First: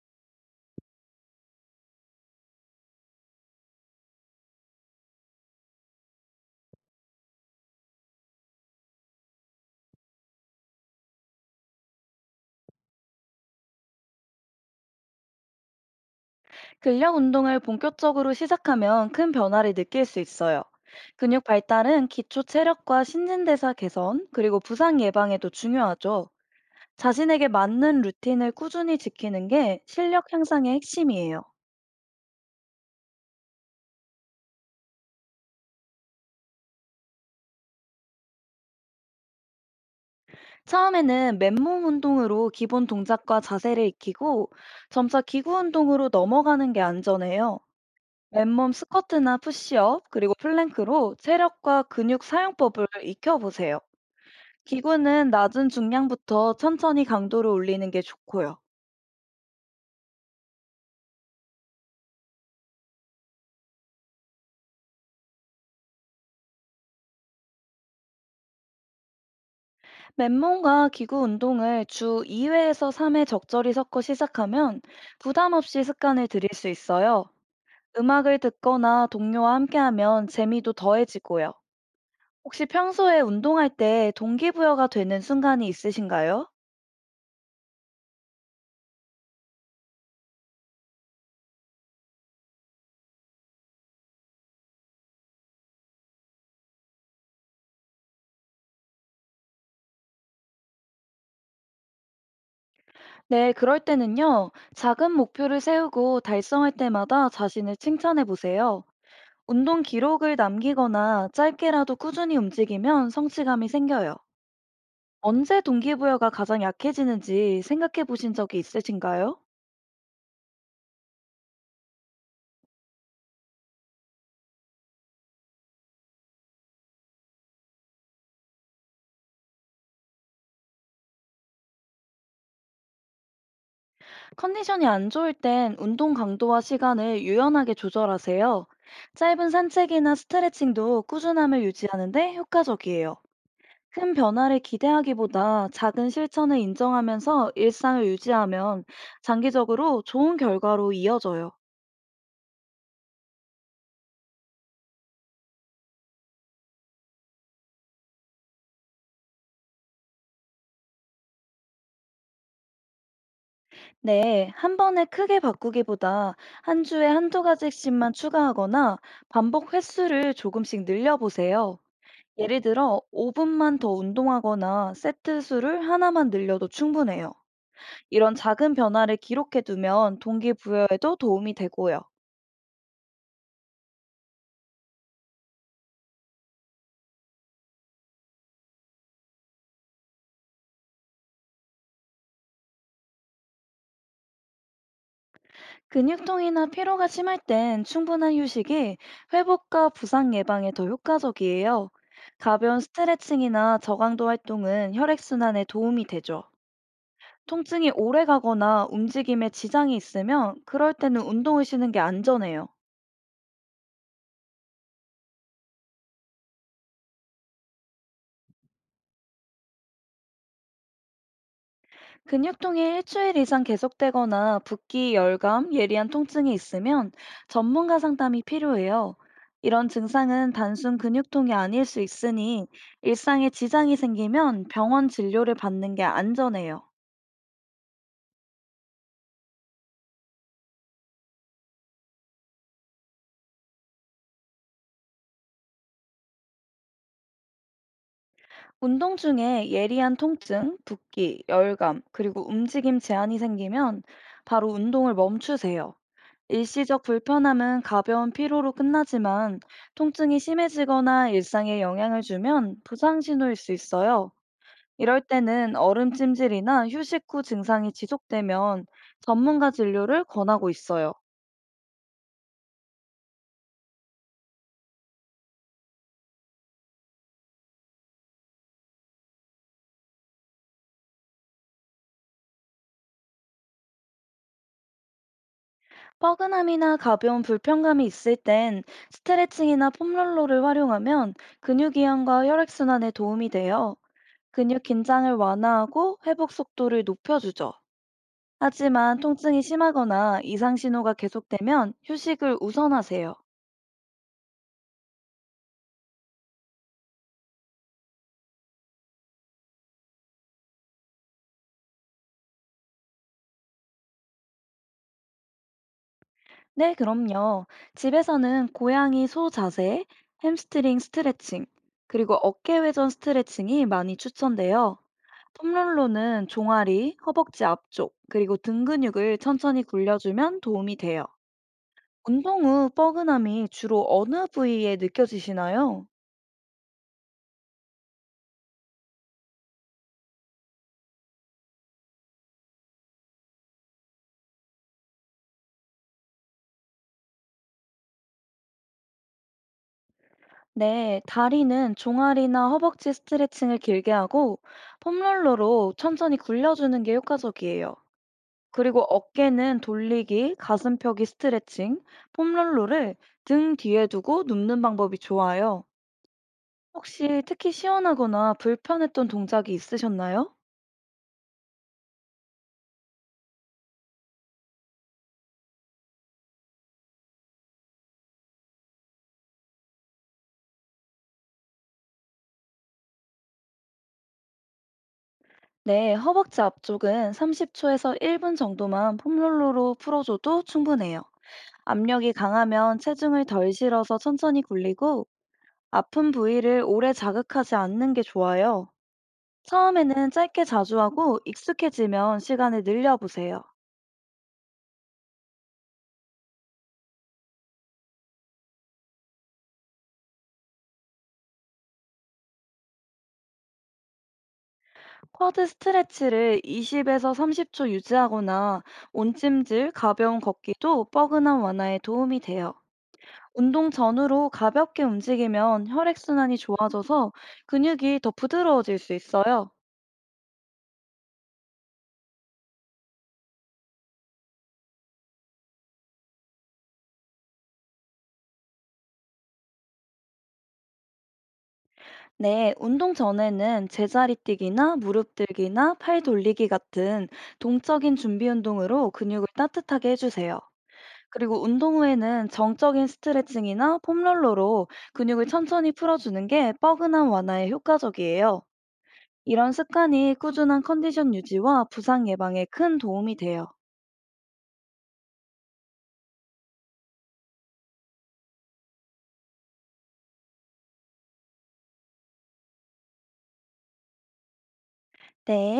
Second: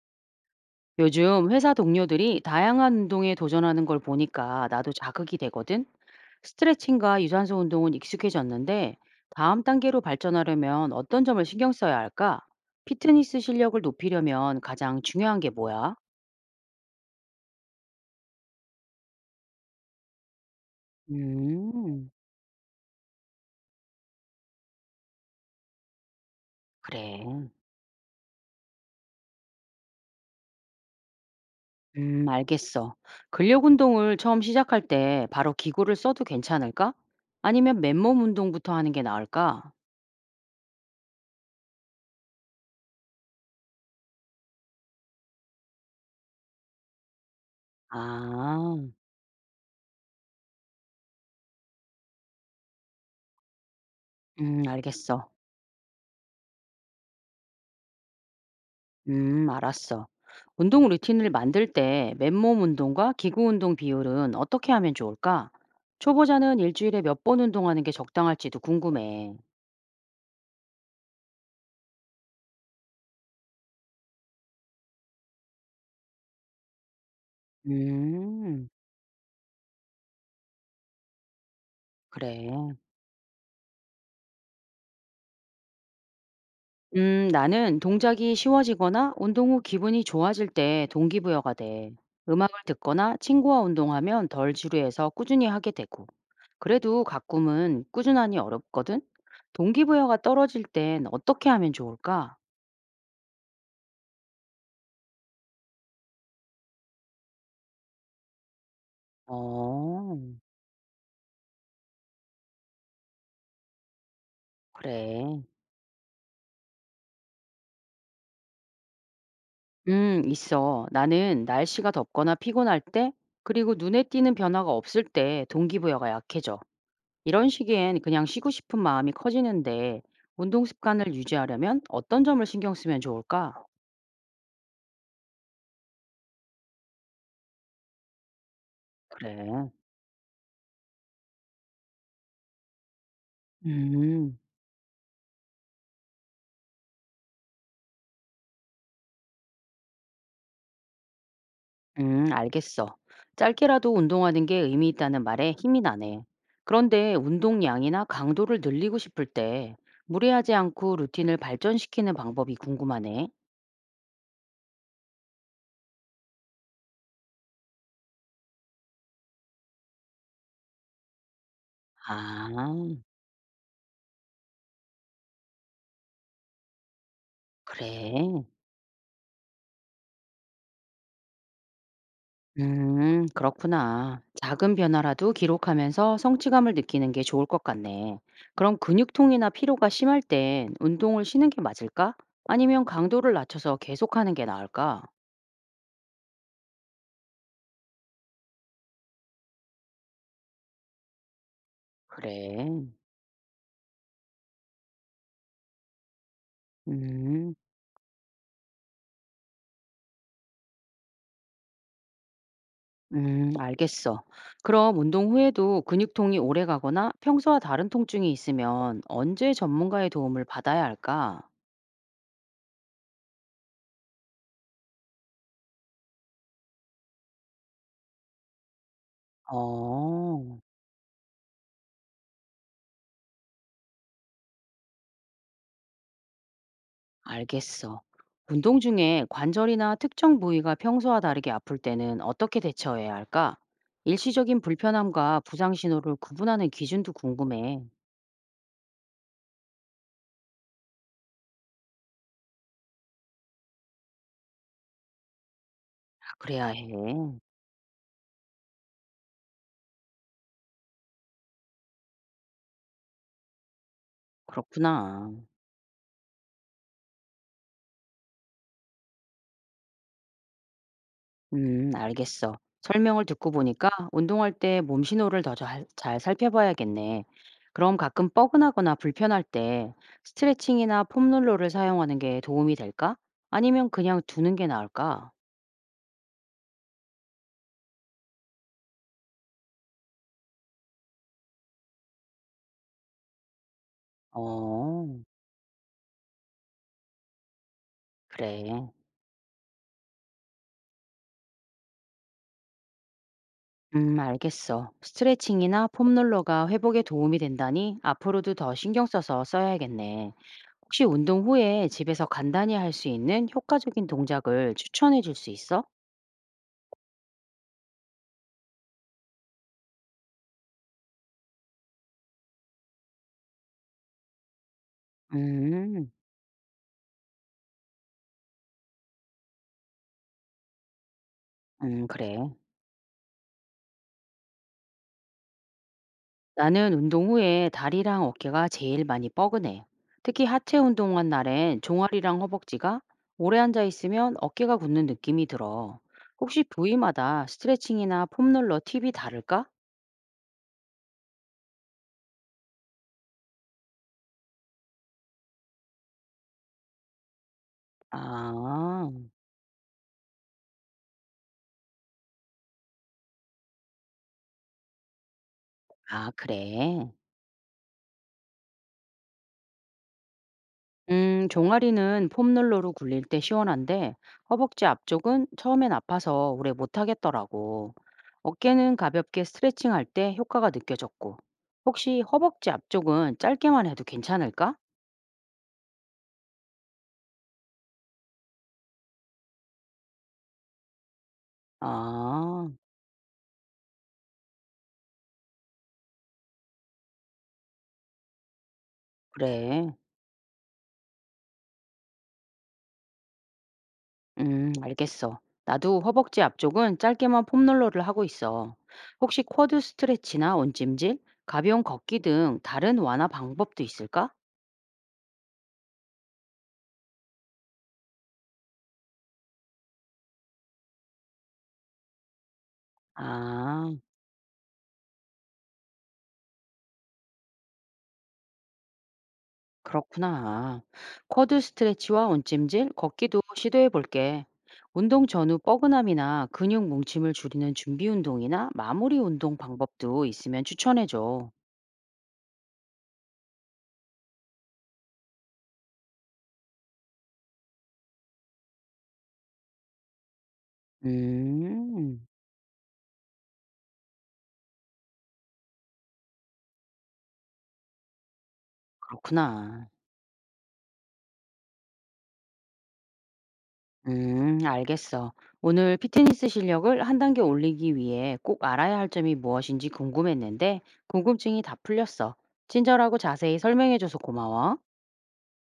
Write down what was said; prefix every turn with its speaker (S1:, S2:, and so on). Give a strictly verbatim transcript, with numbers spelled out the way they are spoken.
S1: 요즘 회사 동료들이 다양한 운동에 도전하는 걸 보니까 나도 자극이 되거든. 스트레칭과 유산소 운동은 익숙해졌는데 다음 단계로 발전하려면 어떤 점을 신경 써야 할까? 피트니스 실력을 높이려면 가장 중요한 게 뭐야?
S2: 근력 운동을 본격적으로 시작하면 큰 변화를 느낄 수 있어요. 근육 발달은
S1: 음,
S2: 기초 체력과 신진대사 개선, 그리고 부상 예방에도 중요하죠.
S1: 그래.
S2: 자신에게 맞는 루틴을 꾸준히 지키는 게 실력 향상의 핵심이에요.
S1: 음, 알겠어. 근력 운동을 처음 시작할 때 바로 기구를 써도 괜찮을까? 아니면 맨몸 운동부터 하는 게 나을까?
S2: 처음에는 맨몸 운동으로 기본 동작과 자세를 익히고 점차 기구 운동으로 넘어가는 게 안전해요. 맨몸
S1: 아,
S2: 스쿼트나 푸시업, 그리고 플랭크로 체력과 근육 사용법을 익혀보세요.
S1: 음, 알겠어.
S2: 기구는 낮은 중량부터 천천히 강도를 올리는 게 좋고요.
S1: 음, 알았어. 운동 루틴을 만들 때 맨몸 운동과 기구 운동 비율은 어떻게 하면 좋을까? 초보자는 일주일에 몇 번 운동하는 게 적당할지도 궁금해.
S2: 맨몸과 기구 운동을 주 이 회에서 삼 회 적절히 섞어 시작하면 부담 없이 습관을 들일 수 있어요. 음악을
S1: 음,
S2: 듣거나 동료와 함께하면 재미도 더해지고요. 혹시
S1: 그래.
S2: 평소에 운동할 때 동기부여가 되는 순간이 있으신가요?
S1: 음, 나는 동작이 쉬워지거나 운동 후 기분이 좋아질 때 동기부여가 돼. 음악을 듣거나 친구와 운동하면 덜 지루해서 꾸준히 하게 되고. 그래도 가끔은 꾸준하니 어렵거든? 동기부여가 떨어질 땐 어떻게 하면 좋을까?
S2: 네, 그럴 때는요, 작은 목표를 세우고 달성할 때마다 자신을 칭찬해 보세요. 운동
S1: 어.
S2: 기록을 남기거나 짧게라도 꾸준히 움직이면 성취감이 생겨요.
S1: 그래.
S2: 언제 동기부여가 가장 약해지는지 생각해 보신 적이 있으신가요?
S1: 음, 있어. 나는 날씨가 덥거나 피곤할 때, 그리고 눈에 띄는 변화가 없을 때 동기부여가 약해져. 이런 시기엔 그냥 쉬고 싶은 마음이 커지는데, 운동 습관을 유지하려면 어떤 점을 신경 쓰면 좋을까?
S2: 컨디션이 안 좋을 땐 운동 강도와 시간을 유연하게 조절하세요. 짧은
S1: 그래.
S2: 산책이나 스트레칭도 꾸준함을 유지하는데 효과적이에요. 큰
S1: 음,
S2: 변화를 기대하기보다 작은 실천을 인정하면서 일상을 유지하면 장기적으로 좋은 결과로 이어져요.
S1: 음, 알겠어. 짧게라도 운동하는 게 의미 있다는 말에 힘이 나네. 그런데 운동량이나 강도를 늘리고 싶을 때, 무리하지 않고 루틴을 발전시키는 방법이 궁금하네.
S2: 네, 한 번에 크게 바꾸기보다 한 주에 한두 가지씩만 추가하거나 반복 횟수를 조금씩 늘려보세요.
S1: 아,
S2: 예를 들어, 오 분만 더 운동하거나 세트 수를 하나만 늘려도 충분해요. 이런
S1: 그래.
S2: 작은 변화를 기록해두면 동기부여에도 도움이 되고요.
S1: 음, 그렇구나. 작은 변화라도 기록하면서 성취감을 느끼는 게 좋을 것 같네. 그럼 근육통이나 피로가 심할 땐 운동을 쉬는 게 맞을까? 아니면 강도를 낮춰서 계속하는 게 나을까?
S2: 근육통이나 피로가 심할 땐 충분한 휴식이 회복과 부상 예방에 더 효과적이에요.
S1: 그래.
S2: 가벼운 스트레칭이나 저강도 활동은 혈액순환에 도움이 되죠.
S1: 음,
S2: 통증이 오래가거나 움직임에 지장이 있으면 그럴 때는 운동을 쉬는 게 안전해요.
S1: 음, 알겠어. 그럼 운동 후에도 근육통이 오래 가거나 평소와 다른 통증이 있으면 언제 전문가의 도움을 받아야 할까?
S2: 근육통이 일주일 이상 계속되거나 붓기, 열감, 예리한 통증이 있으면 전문가 상담이 필요해요. 이런 증상은
S1: 어.
S2: 단순 근육통이 아닐 수 있으니 일상에 지장이 생기면 병원 진료를 받는 게 안전해요.
S1: 알겠어. 운동 중에 관절이나 특정 부위가 평소와 다르게 아플 때는 어떻게 대처해야 할까? 일시적인 불편함과 부상 신호를 구분하는 기준도 궁금해.
S2: 운동 중에 예리한 통증, 붓기, 열감, 그리고 움직임 제한이 생기면 바로 운동을 멈추세요.
S1: 아, 그래야 해.
S2: 일시적 불편함은 가벼운 피로로 끝나지만 통증이 심해지거나 일상에 영향을 주면 부상 신호일 수 있어요. 이럴
S1: 그렇구나.
S2: 때는 얼음 찜질이나 휴식 후 증상이 지속되면 전문가 진료를 권하고 있어요.
S1: 음, 알겠어. 설명을 듣고 보니까 운동할 때 몸 신호를 더 잘 살펴봐야겠네. 그럼 가끔 뻐근하거나 불편할 때 스트레칭이나 폼롤러를 사용하는 게 도움이 될까? 아니면 그냥 두는 게 나을까?
S2: 뻐근함이나 가벼운 불편감이 있을 땐 스트레칭이나 폼롤러를 활용하면 근육이완과 혈액순환에 도움이 돼요. 근육
S1: 어,
S2: 긴장을 완화하고 회복 속도를 높여주죠.
S1: 그래.
S2: 하지만 통증이 심하거나 이상 신호가 계속되면 휴식을 우선하세요.
S1: 음, 알겠어. 스트레칭이나 폼롤러가 회복에 도움이 된다니 앞으로도 더 신경 써서 써야겠네. 혹시 운동 후에 집에서 간단히 할 수 있는 효과적인 동작을 추천해 줄 수 있어?
S2: 네, 그럼요. 집에서는 고양이 소 자세, 햄스트링 스트레칭, 그리고 어깨 회전 스트레칭이 많이 추천돼요. 텀롤로
S1: 음,
S2: 는 종아리, 허벅지 앞쪽, 그리고 등 근육을 천천히 굴려주면 도움이 돼요.
S1: 음, 그래.
S2: 운동 후 뻐근함이 주로 어느 부위에 느껴지시나요?
S1: 나는 운동 후에 다리랑 어깨가 제일 많이 뻐근해. 특히 하체 운동한 날엔 종아리랑 허벅지가 오래 앉아 있으면 어깨가 굳는 느낌이 들어. 혹시 부위마다 스트레칭이나 폼롤러 팁이 다를까?
S2: 네, 다리는 종아리나 허벅지 스트레칭을 길게 하고 폼롤러로 천천히 굴려주는 게 효과적이에요. 그리고
S1: 아,
S2: 어깨는 돌리기, 가슴 펴기 스트레칭, 폼롤러를 등 뒤에 두고 눕는 방법이 좋아요.
S1: 아, 그래.
S2: 혹시 특히 시원하거나 불편했던 동작이 있으셨나요?
S1: 음, 종아리는 폼롤러로 굴릴 때 시원한데 허벅지 앞쪽은 처음엔 아파서 오래 못 하겠더라고. 어깨는 가볍게 스트레칭할 때 효과가 느껴졌고. 혹시 허벅지 앞쪽은 짧게만 해도 괜찮을까?
S2: 네, 허벅지 앞쪽은 삼십 초에서 일 분 정도만 폼롤러로 풀어줘도 충분해요. 압력이
S1: 아,
S2: 강하면 체중을 덜 실어서 천천히 굴리고 아픈 부위를 오래 자극하지 않는 게 좋아요.
S1: 그래.
S2: 처음에는 짧게 자주 하고 익숙해지면 시간을 늘려보세요.
S1: 음, 알겠어. 나도 허벅지 앞쪽은 짧게만 폼롤러를 하고 있어. 혹시 쿼드 스트레치나 온찜질, 가벼운 걷기 등 다른 완화 방법도 있을까?
S2: 쿼드 스트레치를 이십에서 삼십 초 유지하거나 온찜질, 가벼운 걷기도 뻐근함 완화에 도움이 돼요. 운동
S1: 아.
S2: 전후로 가볍게 움직이면 혈액순환이 좋아져서 근육이 더 부드러워질 수 있어요.
S1: 그렇구나. 쿼드 스트레치와 온찜질, 걷기도 시도해 볼게. 운동 전후 뻐근함이나 근육 뭉침을 줄이는 준비 운동이나 마무리 운동 방법도 있으면 추천해 줘.
S2: 네, 운동 전에는 제자리 뛰기나 무릎 들기나 팔 돌리기 같은 동적인 준비 운동으로 근육을 따뜻하게 해주세요. 그리고 운동
S1: 음,
S2: 후에는 정적인 스트레칭이나 폼롤러로 근육을 천천히 풀어주는 게 뻐근함 완화에 효과적이에요. 이런
S1: 그렇구나.
S2: 습관이 꾸준한 컨디션 유지와 부상 예방에 큰 도움이 돼요.
S1: 음, 알겠어. 오늘 피트니스 실력을 한 단계 올리기 위해 꼭 알아야 할 점이 무엇인지 궁금했는데, 궁금증이 다 풀렸어. 친절하고 자세히 설명해줘서 고마워.
S2: 네.